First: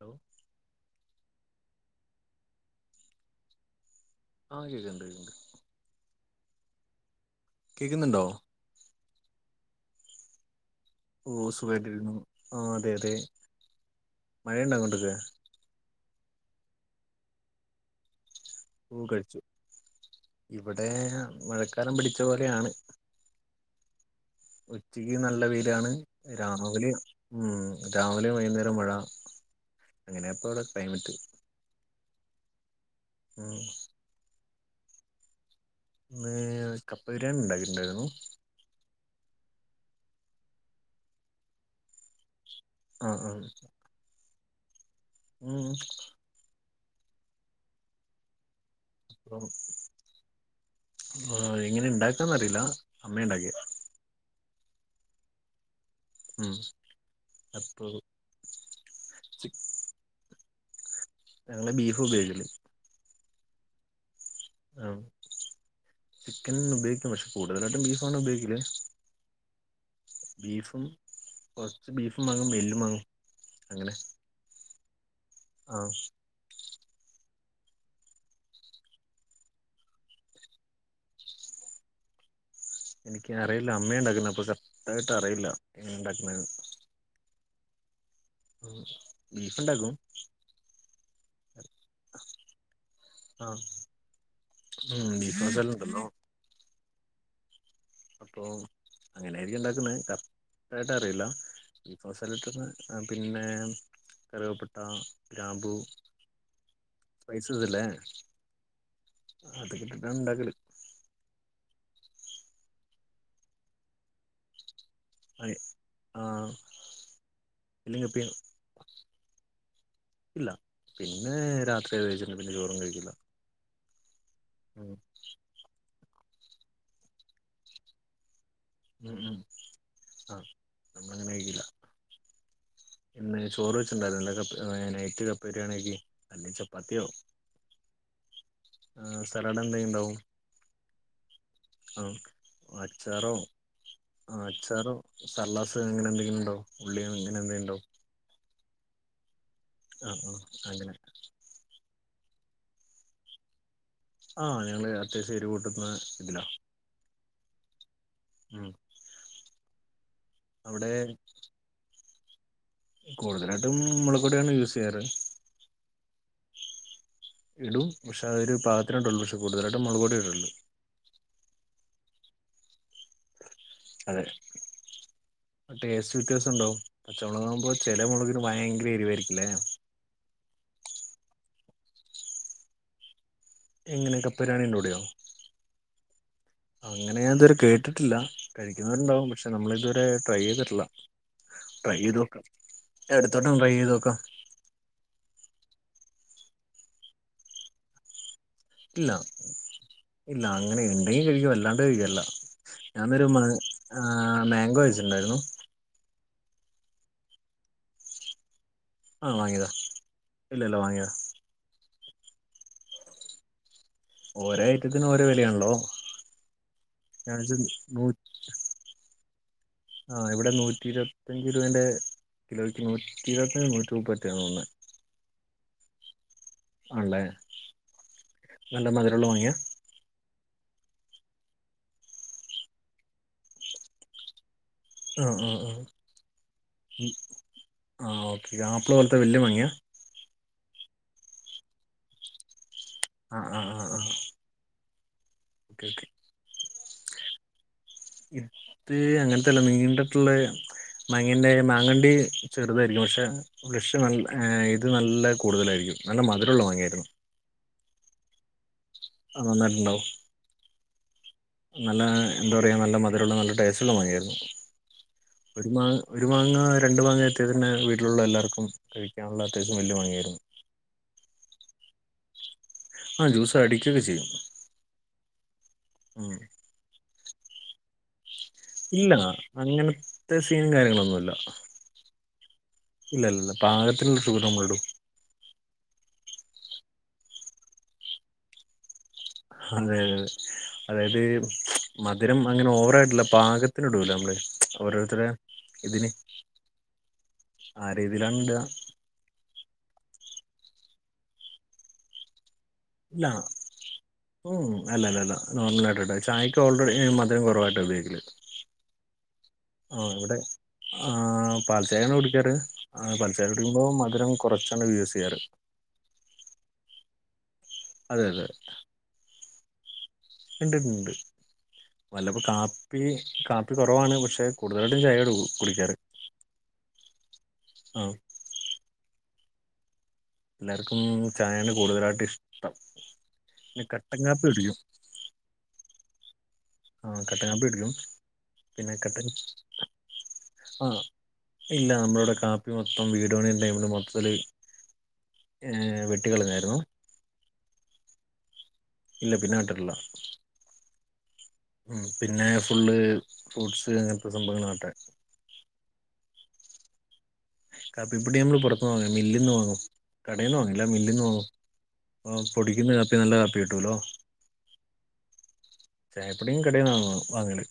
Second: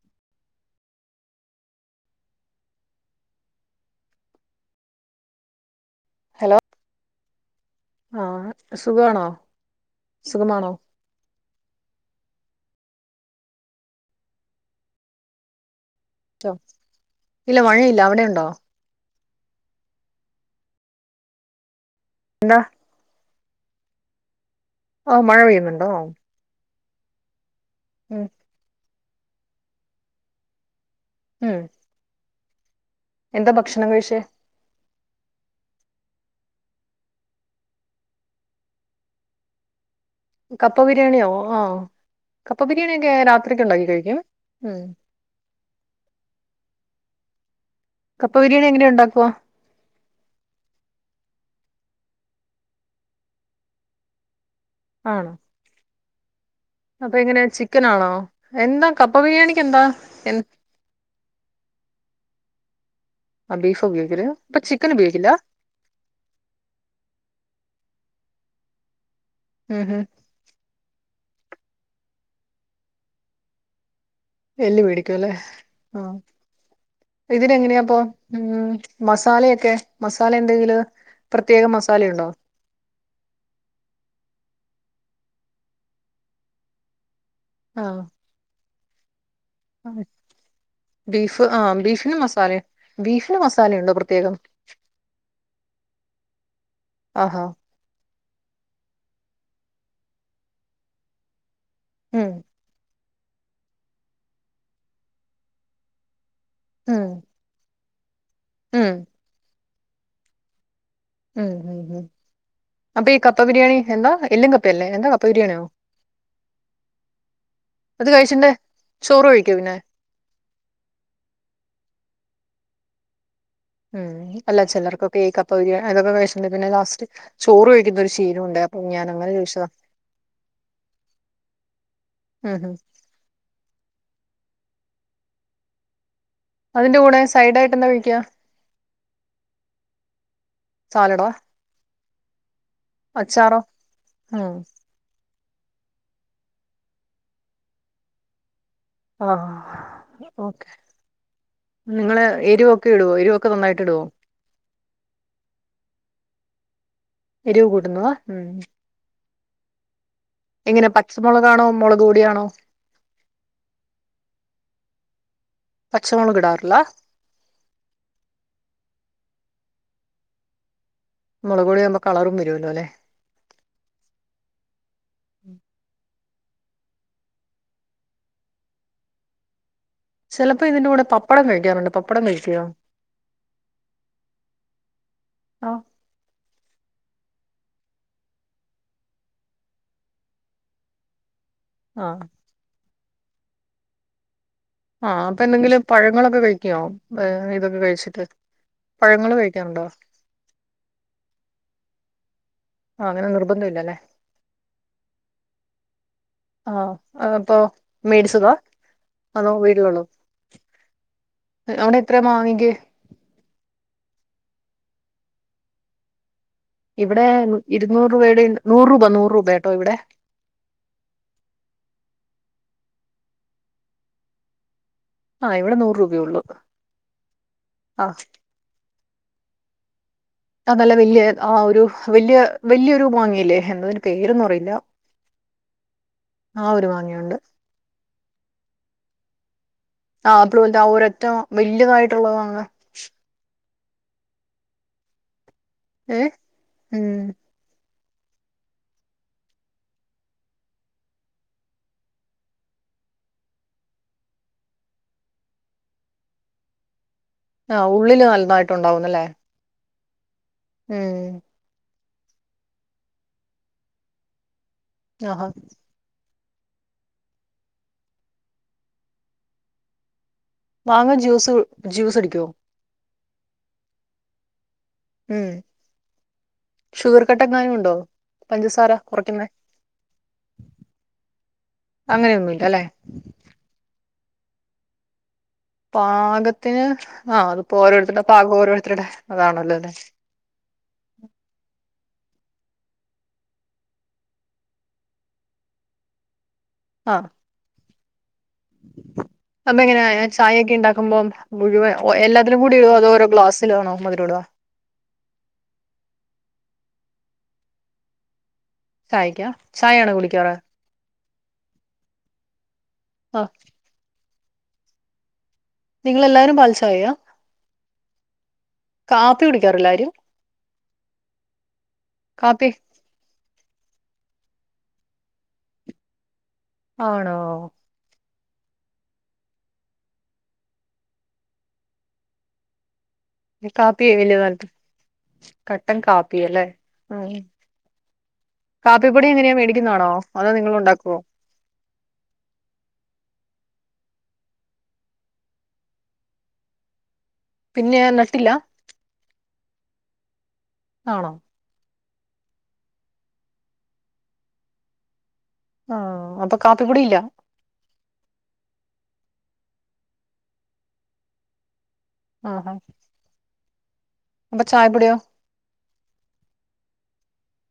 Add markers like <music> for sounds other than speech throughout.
Hello ആഹ് ചെയ്ത്ണ്ട് യ്ണ്ട് ഹെലോ ആഹ് സുഖാണോ സുഖമാണോ ഓ സുഖായിട്ടിരിക്കുന്നു ആ അതെ അതെ മഴ ഉണ്ടാ അങ്ങോട്ടൊക്കെ റ്റ്വ ഇല്ല മഴയില്ല അവിടെയുണ്ടോ ഓ കഴിച്ചു ഇവിടെ മഴക്ക ഇന്നും പിടിച്ച എന്താ പോലെയാണ് ഓ ഉച്ചയ്ക്ക് മഴ നല്ല പെയ്യുന്നുണ്ടോ വെയിലാണ് രാമവലി ഉം ഉം രാവിലെ വൈകുന്നേരം മഴ അങ്ങനെപ്പ ഇവിടെ ക്ലൈമറ്റ് ഉം എന്താ ഉം ഭക്ഷണം കഴിച്ചേ <unintelligible> കപ്പ ബിരിയാണി ഉണ്ടാക്കിട്ടുണ്ടായിരുന്നു കപ്പ ബിരിയാണിയോ ഓ കപ്പ ആ ബിരിയാണിയൊക്കെ ആ രാത്രി ഒക്കെ ഉണ്ടാക്കി കഴിക്കും ഉം ഉം കപ്പ ബിരിയാണിയെങ്ങനെയു <inaudible> ആ എങ്ങനെ ഇണ്ടാക്കാന്നറിയില്ല അമ്മയാ ഉണ്ടാക്കിയ ആണോ ഉം അപ്പൊ എങ്ങനെയാ അപ്പൊ ചിക്കനാണോ എന്താ കപ്പ ചിക്ക് ബിരിയാണിക്ക് എന്താ എ ഞങ്ങള് ബീഫ് ഉപയോഗി <inaudible> ആ ബീഫാ ഉപയോഗിക്കല് അപ്പൊ ചിക്കൻ ആ ഉപയോഗിക്കില്ല ചിക്കൻ ഉപയോഗിക്കും പക്ഷെ കൂടുതലായിട്ടും ബീഫ <unintelligible> അവിടെ ഉപയോഗിക്കില്ലേ ഉം ഉം ബീഫും കൊറച്ച് ബീഫും വാങ്ങും എല്ലും വാങ്ങും അങ്ങനെ എല്ലു <unintelligible> <unintelligible> ക്കല്ലേ ആഹ് ആഹ ഇതിന് എങ്ങനെയാപ്പൊ ഉം മസാലയൊക്കെ മസാല എന്തെങ്കില് പ്രത്യേകം മസാലയുണ്ടോ എനിക്ക് അറിയില്ല അമ്മയാ ഉണ്ടാക്കുന്ന അപ്പൊ <unintelligible> റ്റായിട്ട് അറിയില്ല എങ്ങന ഇണ്ടാക്കുന്നേന്ന് ആഹ <inaudible> ഉണ്ടാക്കും ബീഫ് ആ ബീഫിനും മസാല ബീഫിനും ആഹ് മസാലയുണ്ടോ പ്രത്യേകം ഉം ബീഫ് മസാല ഉണ്ടല്ലോ ആഹാ അപ്പൊ അങ്ങനായിരിക്കും ഉണ്ടാക്കുന്ന കറക്റ്റായിട്ടറിയില്ല ഇപ്പോ ഉം സ്ഥലത്തുന്ന് പിന്നെ കറിവപ്പട്ട ഗ്രാമ്പു ഉം പൈസസല്ലേ ഉം അത് ഉണ്ടാക്കല് ഉം ഉ ഉം അപ്പൊ ഈ കപ്പ ബിരിയാണി എന്താ എല്ലഉം കപ്പയല്ലേ എന്താ കപ്പ ബിരിയാണിയോ ആഹ് ഇല്ലെങ്കി അത് പി കഴിച്ചിണ്ടേ ചോറ് ഒഴിക്ക വിനെ ഇല്ല പിന്നെ രാത്രി ഏത്ച്ചിട്ട പിന്നെ ചോറും കഴിക്കില്ല മ് മ് അല്ല ഉം ചിലർക്ക കേക്കപ്പ ബിരിയാി അതൊക്കെ ണ്ട് പിന്നെ ലാസ്റ്റ് ചോറ് കഴിക്കുന്ന ഒരു ശീരമുണ്ട് ഉ ഉം ആ അങ്ങനെ കഴിക്കില്ല ഉംം എ ചോറ് വെച്ചുണ്ടാലോപ്പ നൈറ്റ് കപ്പരിയാണക്കക്ക് അതിന്റെ കൂടെ സൈഡ ആയിട്ട് എന്താ വിഴിക്കുക ആ സലട എന്തെങ്കി ണ്ടാവും സാലഡോ ആ അച്ചാറോ ആ ഉം അച്ചാറോ സർലാസ് ഇങ്ങനെ എന്തെങ്കിലും ഉണ്ടോ ഉള്ളിയും ഇങ്ങനെ എന്തെും ഉണ്ടോ ഓക്കെ അങ്ങനെ നിങ്ങള് എരിവൊക്കെ ഇവോ എരിവക്കെ നന്നട്ട് ആഹ് ഞങ്ങള് അത്യാവശ്യം എരു ഒരു കൂട്ടന്നഇതില എരിവ് കൂട്ടുന്നുവ മ് എങ്ങനെ അവിടെ പച്ചമുളക്ാണോ മുളക് കൂടെിയാണോ കൂടുതലായിട്ടും മുളകൊടിയാണ് യൂസ് ചെയ്യാറ് സോളം വിടർല്ല ഇടും പക്ഷേ അതൊരു പാകത്തിനട്ടള്ളൂ പക്ഷേ കൂടുതലായിട്ടും മുളുകോടി ഇട്ടുള്ളൂ മുളകൊടിയുമ്പ കളറും വരുല്ലോല്ലെ അതെ ടെസ് ക്ക് രസണ്ടാവും പച്ചമുളക ആകുമ്പോ ചില മുളകിന് ഭയങ്കര എരിവായിരിക്കല്ലേ ചിലപ്പോ ഇതിന്റെ കൂടെ പപ്പടം കഴിക്കാറുണ്ട് പപ്പടം കഴിക്കോ എങ്ങനെൊ കപ്പര്യാണിന്റെൂടെയാോ ആ അങ്ങനെ ഞാൻ ഇതുവരെ കേട്ടിട്ടില്ല കഴിക്കുന്നരുണ്ടാവും പക്ഷെ നമ്മള ഇതുവരെ ട്രൈ ചെയ്തിട്ടില്ല ട്രൈ ആ എയ്തോക്കാം എടുത്തോട്ടം ണ്ട്രൈ ചെയ്ത്ോക്കാം ആഹ അപ്പൊ എന്തെങ്കിലും പഴങ്ങളൊക്കെ കഴിക്കുവോ ഇതൊക്കെ കഴിച്ചിട്ട് ഇല്ല പഴങ്ങള് കഴിക്കാറുണ്ടോ ഇല്ല അങ്ങനെ ഉണ്ടെങ്കിൽ കഴിക്ക അല്ലാ അവികല്ല ആ അങ്ങനെ ഞാനൊരു മ നിർബന്ധം ഇല്ലല്ലേ മംഗോ കഴിച്ചിട്ടുണ്ടായിരുന്നു ആഹ അപ്പൊ മേടിച്ചതാ ആഹ് അതോ വാങ്ങിയതാ വീട്ടിലള്ളതോ ഇല്ലല്ല വാങ്ങിയതാ അവിടെ എത്ര മാങ്ങക്ക് ഓരോ ഐറ്റത്തിനും ഓരോ വെലയാണല്ലോ ഇവിടെ ഇരുന്നൂറ് രൂപയുടെ നൂറ് രൂപ നൂറ് രൂപയാട്ടോ ഇവിടെ ആഹ് കിലോക്ക് നൂറ്റി ഇരുപത്തി നൂറ്റി മുപ്പത്തി ആണ് ന്നാ തോന്നുന്നേ ആ ഇവിടെ നൂറ് രൂപയേ ഒള്ളൂ ആണ്ല്ലേ നല്ല മധുര മുള്ള മാങ്ങയാ അ നല്ല വല്യ ആ ഒരു വല്യ വല്യൊരു മാങ്ങിയില്ലേ എന്താതിന്റെ പേരൊന്നും അറിയില്ല ആ ആ ആ ഒരു മാങ്ങയുണ്ട് ആ ഉംആഹ് ഓ ആപ്പിൾ പോലത്തെ വല്യ മാങ്ങയാ ആഹ് ആപ്പിൾ പോലത്തെ ആ ഒരറ്റ വല്യതായിട്ടുള്ള മാങ്ങ ആഹ് ആ ആ ആ ക്കെ ക്കേ ഏ ഉം ഇത് അങ്ങനത്തെല്ല നീണ്ടിട്ടുള്ള മങ്ങേന്റെ മാങ്ങണ്ടി ചെറുതായിരിക്കും പക്ഷെ ഫ്‌ളഷ് നല്ല ഇത് നല്ല കൂടുതലായിരിക്കും നല്ല മധുരമുള്ള മാങ്ങയായിരുന്നു ആഹ് ഉള്ളില് നൽ ന്നാ ആ നന്നായിട്ടുണ്ടാവും ഉം നല്ല എന്താ പറയാ നല്ല മധുരമുള്ള നല്ല ടേസ്റ്റുള്ള മാങ്ങയായിരുന്നു ആഹ ഒരു മാ ഒരു മാങ്ങ രണ്ട് മാങ്ങ ചെത്തിയാൽതന്നെ വീട്ടിലുള്ള എല്ലാവർക്കും കഴിക്കാനുള്ള അത്യാവശ്യം വലിയ മാങ്ങയായിരുന്നു മാങ്ങാ ജ്യൂസ് ജ്യൂസ് അടിക്കുവോ ആഹ് ജ്യൂസ് അടിക്കൊക്കെ ചെയ്യും ഉം ഉം ഷുഗർ കട്ട് എങ്ങാനും ഉണ്ടോ പഞ്ചസാര ഇല്ല കുറയ്ക്കുന്നേ അങ്ങനത്തെ സീനും കാര്യങ്ങളൊന്നുല്ല അങ്ങനെയൊന്നുമില്ല അല്ലെ ഇല്ല ഇല്ല പാകത്തിന് ഷുഗർ <unintelligible> പാകത്തിന് ആ അതിപ്പോ ഓരോരുത്തരുടെ പാകം ഓരോരുത്തരുടെ അതാണല്ലോ അല്ലെ അതെ അതെ അതായത് മധുരം അങ്ങനെ ഓവറായിട്ടില്ല പാകത്തിന് ഇടുലെ നമ്മള് ഓരോരുത്തരെ ഇതിന് ആഹ് ആ രീ തിയിലാണ് ഇട ചായൊക്കെ ഉണ്ടാക്കുമ്പം മുഴുവൻ എല്ലാ ഇല്ല ഉം അല്ലല്ലല്ല നോർമൽ ആയിട്ടാ ഇടാ ചായ ക്ക് ഓൾറെഡി മധുരം കുറവായിട്ടാ ഉപയോഗിക്കല് ചായക്കാ ആ ചായയാണോ ഇവിടെ കുടിക്കാറ് ആ പാൽച്ചായയാണ് കുടിക്കാറ് ആ പഞ്ചസാര ഇടുമ്പോ മധുരം കുറച്ചാണ് യൂസ് ചെയ്യാറ് നിങ്ങളെല്ലാരും പാൽച്ചായയാ അതെ അതെ കാപ്പി കുടിക്കാറില്ല ആരും ഇണ്ട് ഇണ്ട് വല്ലപ്പോ കാപ്പി കാപ് പ്പി കുറവാണ് പക്ഷെ കൂടുതലായിട്ടും ചായയാണ് കുടിക്കാറ് ആണോ ആ എല്ലർക്കും ചായയാണ് കൂടുതലായിട്ട് ഇഷ്ടം പിന്നെ കാപ്പി കട്ടൻ <unintelligible> കുടിക്കും കട്ടൻ കാപ്പി അല്ലേ ആ ഉം കട്ടൻ കാപ്പി കുടിക്കും പിന്നെ കട്ടൻ കാപ്പിപ്പൊടി എങ്ങനെയാ മേടിക്കുന്നാണോ അതോ നിങ്ങൾ ആഹ് ഉണ്ടാക്കുവോ ഇല്ല നമ്മളിവിടെ കാപ്പി മൊത്തം വീട് പണി ടൈമില് മൊത്തത്തില് വെട്ടിക്കളഞ്ഞായിരുന്നു പിന്നെ നട്ടില്ല ഇല്ല പിന്നെ നട്ടിട്ടില്ല ആണോ ഉം പിന്നെ ഫുൾ ഫ്രൂട്ട്സ് അങ്ങനത്തെ സംഭവങ്ങളാ നട്ടേ ആഹ് അപ്പൊ കാപ്പിപ്പൊടി ഇല്ല കാപ്പിപ്പൊടി നമ്മള് പുറത്ത്ന്ന് വാങ്ങും മില്ലി ന്ന് വാങ്ങും കടയിൽന്ന് വാങ്ങില്ല മില്ലി ന്ന് വാങ്ങും ആ ആഹാ പൊടിക്കുന്ന കാപ്പി നല്ല കാപ്പി കേട്ടുലോ അപ്പൊ ചായപ്പൊടിയോ ചായപ്പൊടിയും കടേന്ന് വാങ്ങുവാ വാങ്ങല്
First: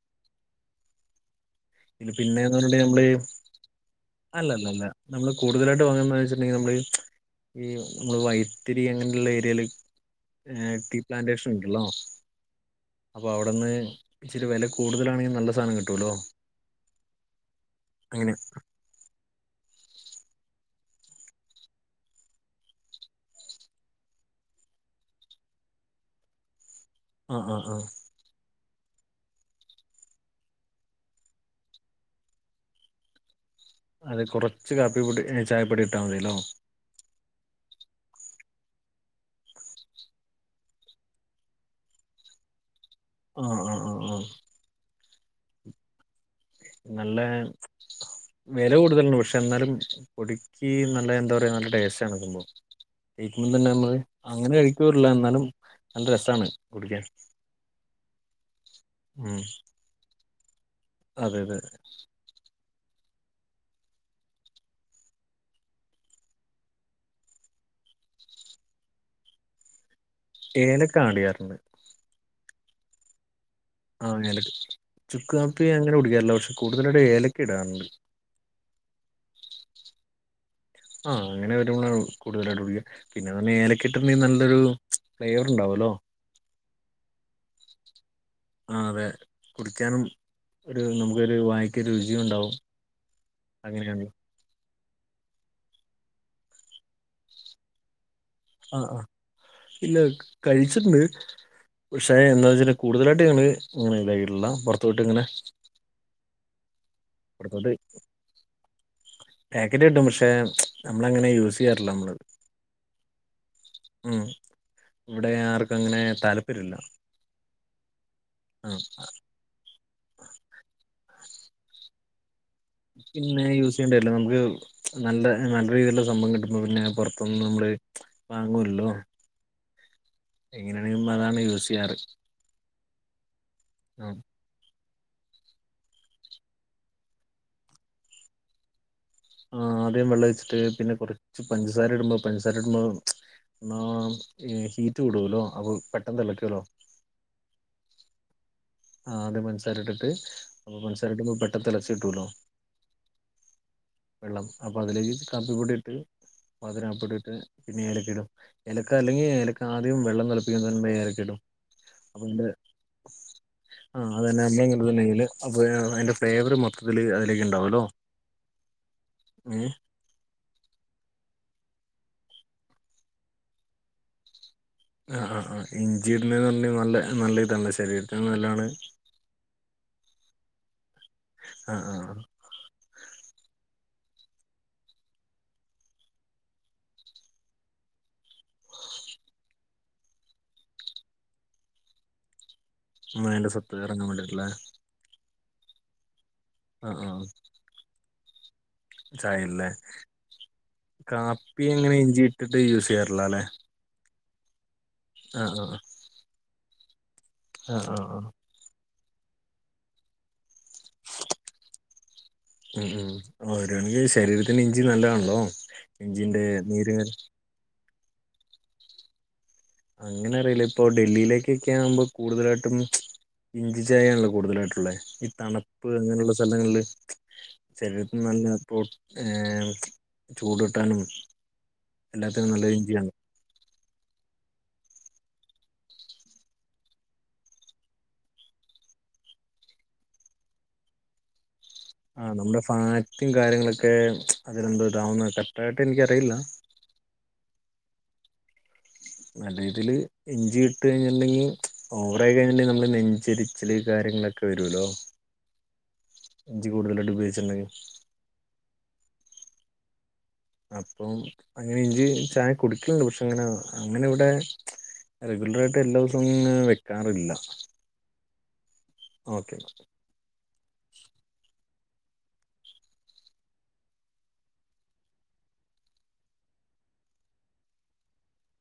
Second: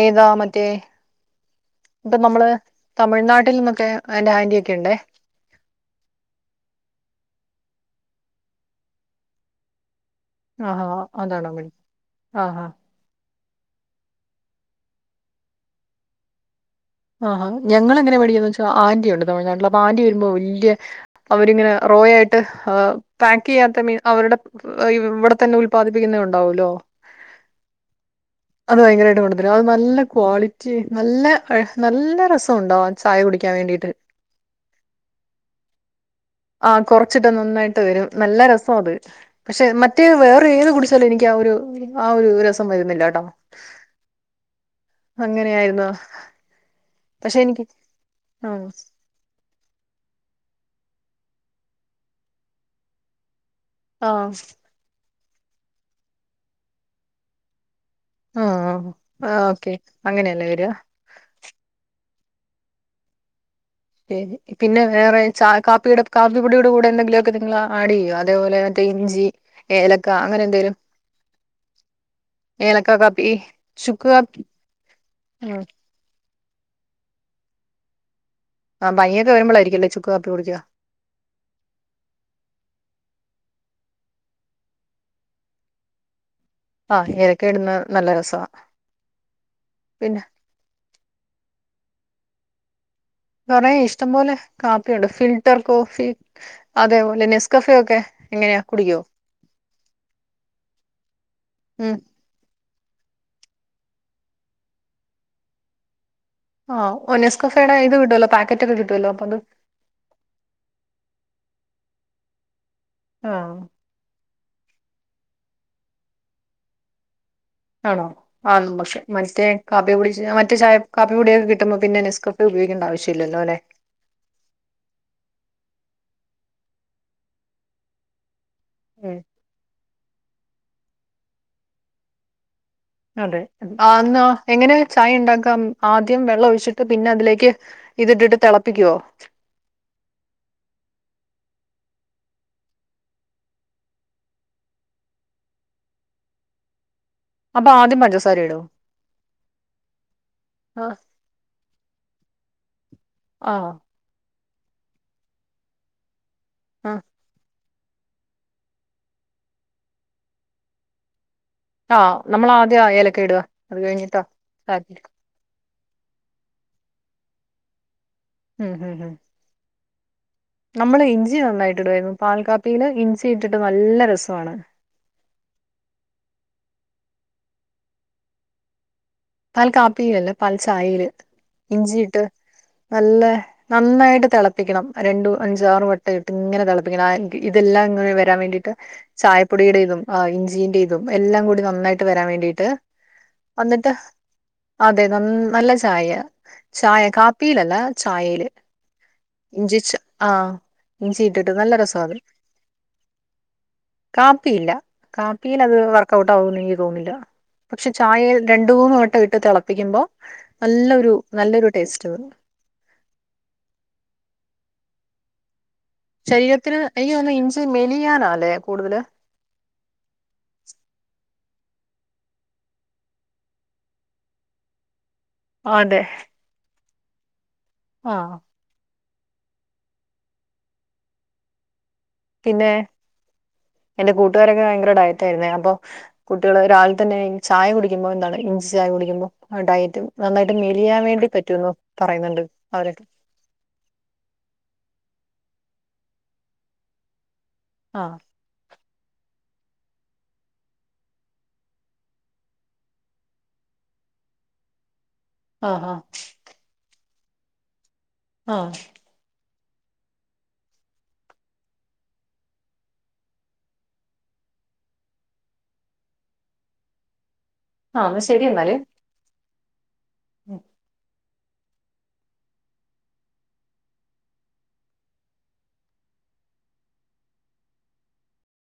ഏതാ മറ്റേ ഇ ഇപ്പൊ നമ്മള് പിന്നെന്ന് പറഞ്ഞിട്ടുണ്ടെങ്കിൽ നമ്മള് തമിഴ്നാട്ടിൽ നിന്നൊക്കെ എന്റെ അല്ലല്ല ആന്റിയൊക്കെ അല്ല ഉണ്ടേ നമ്മള് കൂടുതലായിട്ട് വാങ്ങുന്നത് ന്ന് വെച്ചിട്ടുണ്ടെങ്കിൽ നമ്മള് ഈ നമ്മള് വൈത്തിരി അങ്ങനെയുള്ള ഏരിയൽ ആഹ് ആഹ് അതാണോ <unintelligible> ആഹ് ആഹ് അപ്പോ അവിടുന്ന് ഇച്ചിരി വില കൂടുതലാണെങ്കിലും നല്ല സാധനം കിട്ടുമല്ലോ ആഹാ ഞങ്ങളെങ്ങനെയാ മേടിക്കുന്നേന്ന് വെച്ചാൽ ആന്റി ഉണ്ട് തമിഴ്‌നാട്ടില് അപ്പൊ ആന്റി വരുമ്പോ വല്യ അവരിങ്ങനെ റോ ആയിട്ട് പാക്ക് ചെയ്യാത്ത മീൻ അവരുടെ ഇവിടെ തന്നെ ഉല്പാദിപ്പിക്കുന്ന ഉണ്ടാവൂല്ലോ ആഹ് ആഹ് ആഹ് അത് ഭയങ്കരമായിട്ട് കൊണ്ടു തരും അത് നല്ല ക്വാളിറ്റി നല്ല നല്ല രസം ഉണ്ടാവും ആ ചായ കുടി അത് കുറച്ച് കാപ്പിപ്പൊടി ചായപ്പൊടി ഇട്ടാമതില്ലോ ആഹ് കുറച്ചിട്ടാ നന്നായിട്ട് വരും നല്ല രസ <unintelligible> അതെ പക്ഷെ മറ്റേ വേറെ ഏത് കുടിച്ചാലും എനിക്ക് ആ ഒരു ആ ഒരു രസം വര ആ ആ ആ ആ അങ്ങനെ ആയിരുന്നോ നല്ല ആഹ് വെല കൂടുതലണ് പക്ഷെ ഇന്നാലും പൊടിയ്ക്ക് നല്ല എന്താ പറയാ നല്ല ടേസ്റ്റ് ആണ് ഇടുമ്പോ ഇന്നെന്നെ നമ്മള് ആഹ് അങ്ങനെ കഴിക്കാറില്ല എന്നാലും നല്ല രസാണ് കുടിക്കാൻ - ആഹ് ഓക്കെ അങ്ങനെയ നേരാ അതെ അതെ ശരി പിന്നെ വേറെ ച കാപ്പിടെ കാപ്പിപ്പൊടിയുടെ കൂടെ എന്തെങ്കിലുമൊക്കെ നിങ്ങളെ ആഡ് ചെയ്യോ അതേപോലെ മറ്റേ ഇഞ്ചി ഏല ഏലക്ക ആഡ് ചെയ്യാറുണ്ട്. ഏലക്കാ കാപ്പി ചുക്ക് ആ കാപ്പി ഏലക്ക ചുക്ക് കാപ്പി അങ്ങനെ കുടിക്കാറില്ല പക്ഷെ കൂടുതലായിട്ട് ഏലക്ക ഇടാറുണ്ട്. ആഹ് പനിയൊക്കെ വരുമ്പോളായിരിക്കുംല്ലേ ചുക്ക് കാപ്പി കുടിക്കുക ആ അങ്ങനെ വരുമ്പോ കൂടുതലായിട്ട് കുടിക്ക പിന്നെന്ന് ഏല- കിട്ടുന്ന നല്ലൊരു ഫ്ലേവർ ഉണ്ടാവല്ലോ- ആഹ് ഏലയ്ക്ക ഇടുന്ന നല്ല രസാ ആ അതെ കുടിക്കാനും ഒരു മു ക്ക്‌ ഒരു വായിക്ക്‌ രുചിയും ഉണ്ടാവും പറയ് ഇഷ്ടം അങ്ങനെയാണല്ലോ പോലെ കാപ്പിയൊണ്ട് ഫിൽട്ടർ കോഫി അതേപോലെ നെസ്കഫെ ഒക്കെ എങ്ങനെയാ ആഹ് കുടിക്കോ ആ ഇല്ല കഴിച്ചിട്ടുണ്ട് ഉം പക്ഷെ എന്താന്നുവെച്ചാ കൂടുതലായിട്ട് ഞങ്ങള് ഇങ്ങനെ യുണ്ടാക്കിയിട്ടില്ല പൊറത്ത് പോയിട്ട് ഇങ്ങനെ ആ ഒ പുറത്തോട്ട് നെസ്കഫേയുടെ ഇത് കിട്ടുവല്ലോ പാക്കറ്റ് ഒക്കെ കിട്ടുവല്ലോ അപ്പൊ അത് പാക്കറ്റ് കിട്ടും പക്ഷെ നമ്മളങ്ങനെ യൂസ് ചെയ്യാറില്ല നമ്മളിവിടെ ആഹ് മ് ഇവിടെ ആർക്കും അങ്ങനെ താല്പര്യമില്ല ആണോ ആ <unintelligible> മറ്റേ കാപ്പികുടിച്ച് മറ്റേ ചായ കാപ്പിപൊടിയൊക്കെ കിട്ടുമ്പോ പിന്നെ നെസ് പിന്നെ യൂസ് ചെയ്യേണ്ടല്ലോ നമുക്ക് നല്ല നല്ല രീതിയിലുള്ള സംഭവം കിട്ടുപോ പിന്നെ പൊറത്തുന്ന് നമ്മള് വാങ്ങൂലല്ലോ ഉം എങ്ങനെയാണെങ്കിലും അതാണ് യൂസ് ചെയ്യാറ് അതെ ആ ആന്നോ എങ്ങനെ ചായ ഇണ്ടാക്കാം ആദ്യം വെള്ളം ഒഴിച്ചിട്ട് പിന്നെ അതിലേക്ക് ഇതിട്ടിട്ട് തിളപ്പിക്കുവോ ആദ്യം വെള്ളം വെച്ചിട്ട് പിന്നെ കുറച്ച് പഞ്ചസാര ഇടുമ്പോ പഞ്ചസാര ഇടുമ്പോ ആഹ് ഹീറ്റ് കൂടുല്ലോ അപ്പോ പെട്ടെന്ന് തിളിക്കുവല്ലോ അപ്പൊ ആദ്യം പഞ്ചസാര ഇടോ ആദ്യം പഞ്ചസാര ഇട്ടിട്ട് അപ്പൊ ആഹ് പഞ്ചസാരയിട്ട് പെട്ടെന്ന് തിളക്കും ഡൂലോ <unintelligible> ആഹ വെള്ളം അപ്പോം അതിലേക്ക് കാപ്പിപ്പൊടി ഇട്ട് മധുരം ആഹ് അപ്പ ഇട്ടിട്ട് പിന്നെ ഏലക്ക ഇടും ഏലക്ക അല്ലെങ്കിൽ ഏലക്ക ആദ്യം വെള്ളം തിളപ്പിക്കുമ്പോ ഏലക്ക ഇടും ആഹ നമ്മള ആദ്യം ഏലക്ക ഇടുക അത് ആഹ കഴിഞ്ഞിട്ടാ അതന്നെ അമ്മെങ്ങ കാപ്പി തെയില് <unintelligible> അപ്പോ അതിന്റെ ഫ്ലേവർ മൊത്തത്തിൽ അതിലേക്ക് ഉണ്ടാവുമല്ലോ ഉം ഹം ഹം ഏഹ് നമ്മള് ഇഞ്ചി നന്നായിട്ട് ഇടുമായിരുന്നു പാൽ കാപ്പിയില് ഇഞ്ചി ഇട്ടിട്ട് നല്ല രസമാണ് ആ ആ ആ ഇഞ്ചി ഇടുന്നത് പറഞ്ഞ നല്ല നല്ല ഇതാണ് ശരീരത്തിന് നല്ലതാണ് പാൽ കാപ്പിയിലല്ലേ പാൽ ചായൽ ആ ആ ഇഞ്ചിയിട്ട് നല്ല നന്നായിട്ട് തിളപ്പിക്കണം രണ്ടു അഞ്ചാറ് വട്ടം ഇട്ട് ഇങ്ങനെ തിളപ്പിക്കണം ഇതെല്ലാം ഇങ്ങനെ വരാൻ വേണ്ടിട്ട് ചായപ്പൊടിയട ഇതും ഇഞ്ചിന്റെ ഇതും എല്ലാം കൂടി നന്നായിട്ട് വരാൻ വേണ്ടിയിട്ട് എന്റെ സ്വത്ത് എന്നിട്ട് ഇറങ്ങാ വേണ്ട <unintelligible> അതെ <unintelligible> നം നല്ല ചായ ആ ചായ ആ കാപ്പിയിൽ അല്ല ചായയില് ചായല്ലേ ഇഞ്ചി ച ആ ഇഞ്ചി ഇട്ടിട്ട് കാപ്പി നല്ല രസ എങ്ങനെ അത് ഇഞ്ചി ഇട്ടിട്ട് യൂസ് ചെയ്യാറില്ല അല്ലേ കാപ്പിയില്ല കാപ്പിയൽ അത് വർക്കഔട്ട് ആകും ന്നില്ല <unintelligible> ആ പക്ഷെ ആ ആ ചായൽ രണ്ടുമൂന്നു വട്ടം ഇട്ട് തിളപ്പിക്കുമ്പോൾ നല്ലൊരു നല്ലൊരു ടേസ്റ്റ് ഉം ഉം ഓരോണെങ്കിൽ ശരീരത്തിന് ഇഞ്ചി നല്ലതാണല്ലോ ഇഞ്ചിന്റെ ശരീരത്തിന് നീര് ആയോ ഇഞ്ചി അല്ലേ കൂടുതല് അങ്ങനെ അറിയില്ല ഇപ്പൊ ഡൽഹിയിലേക്ക് ആവുമ്പോൾ കൂടുതലായിട്ടും ഇഞ്ചി ചായയാണല്ലോ കൂടുതലായിട്ടുള്ളത് ഈ തണുപ്പ് അതെ അങ്ങനെയുള്ള സ്ഥലങ്ങളില് ഉ ആഹ് ശരീരത്തിനല്ല പ്രോട്ടീൻ ചൂട് കിട്ടാനും എല്ലാത്തിനും നല്ല രീതിയാണ് കുട്ടുകാരൊക്കെ ഭയങ്കര ഡയറ്റായിരുന്നേ അപ്പൊ കുട്ടികൾ ഒരാള തന്നെ ചായ കുടിക്കുമ്പോ എന്താണ് ഇഞ്ചി ചായ കുടിക്കുമ്പോ ആ ഡയറ്റ് നന്നായിട്ട് മെലിയാൻ വേണ്ടി പറ്റുന്നൊ ആഹ് നമ്മുടെ ഫാറ്റും കാര്യങ്ങളൊക്കെ അതിലെന്തോ ഇതാവുന്നെട്ടേ ടയട്ട് ഇൻക്ക് അറ ഇല്ല ആഹ് നല്ല രീതില് ഇഞ്ചിട്ട് കഴിഞ്ഞിട്ടുണ്ടെങ്കിൽ ഓവറായി കഴിഞ്ഞട്ടുണ്ടെങ്കിൽ നമ്മള് നെഞ്ചരിച്ചല് കാര്യങ്ങളൊക്കെ വരുല്ലോ ആഹ് ആഹ് ഇഞ്ചി കൂടുതൽ അടിപ ച്ചെന്നെ ആഹ് അപ്പം അങ്ങനെ ഇഞ്ചി ചായ കുടിക്കുന്നു പക്ഷെ ഇങ്ങനെ അങ്ങനെ ഇവിടെ റെഗുലർ ആയിട്ട് എല്ലാ വസവും വെക്കാറില്ല ആഹ് ശെരി ഇന്നാല് ഓക്കെ ഉം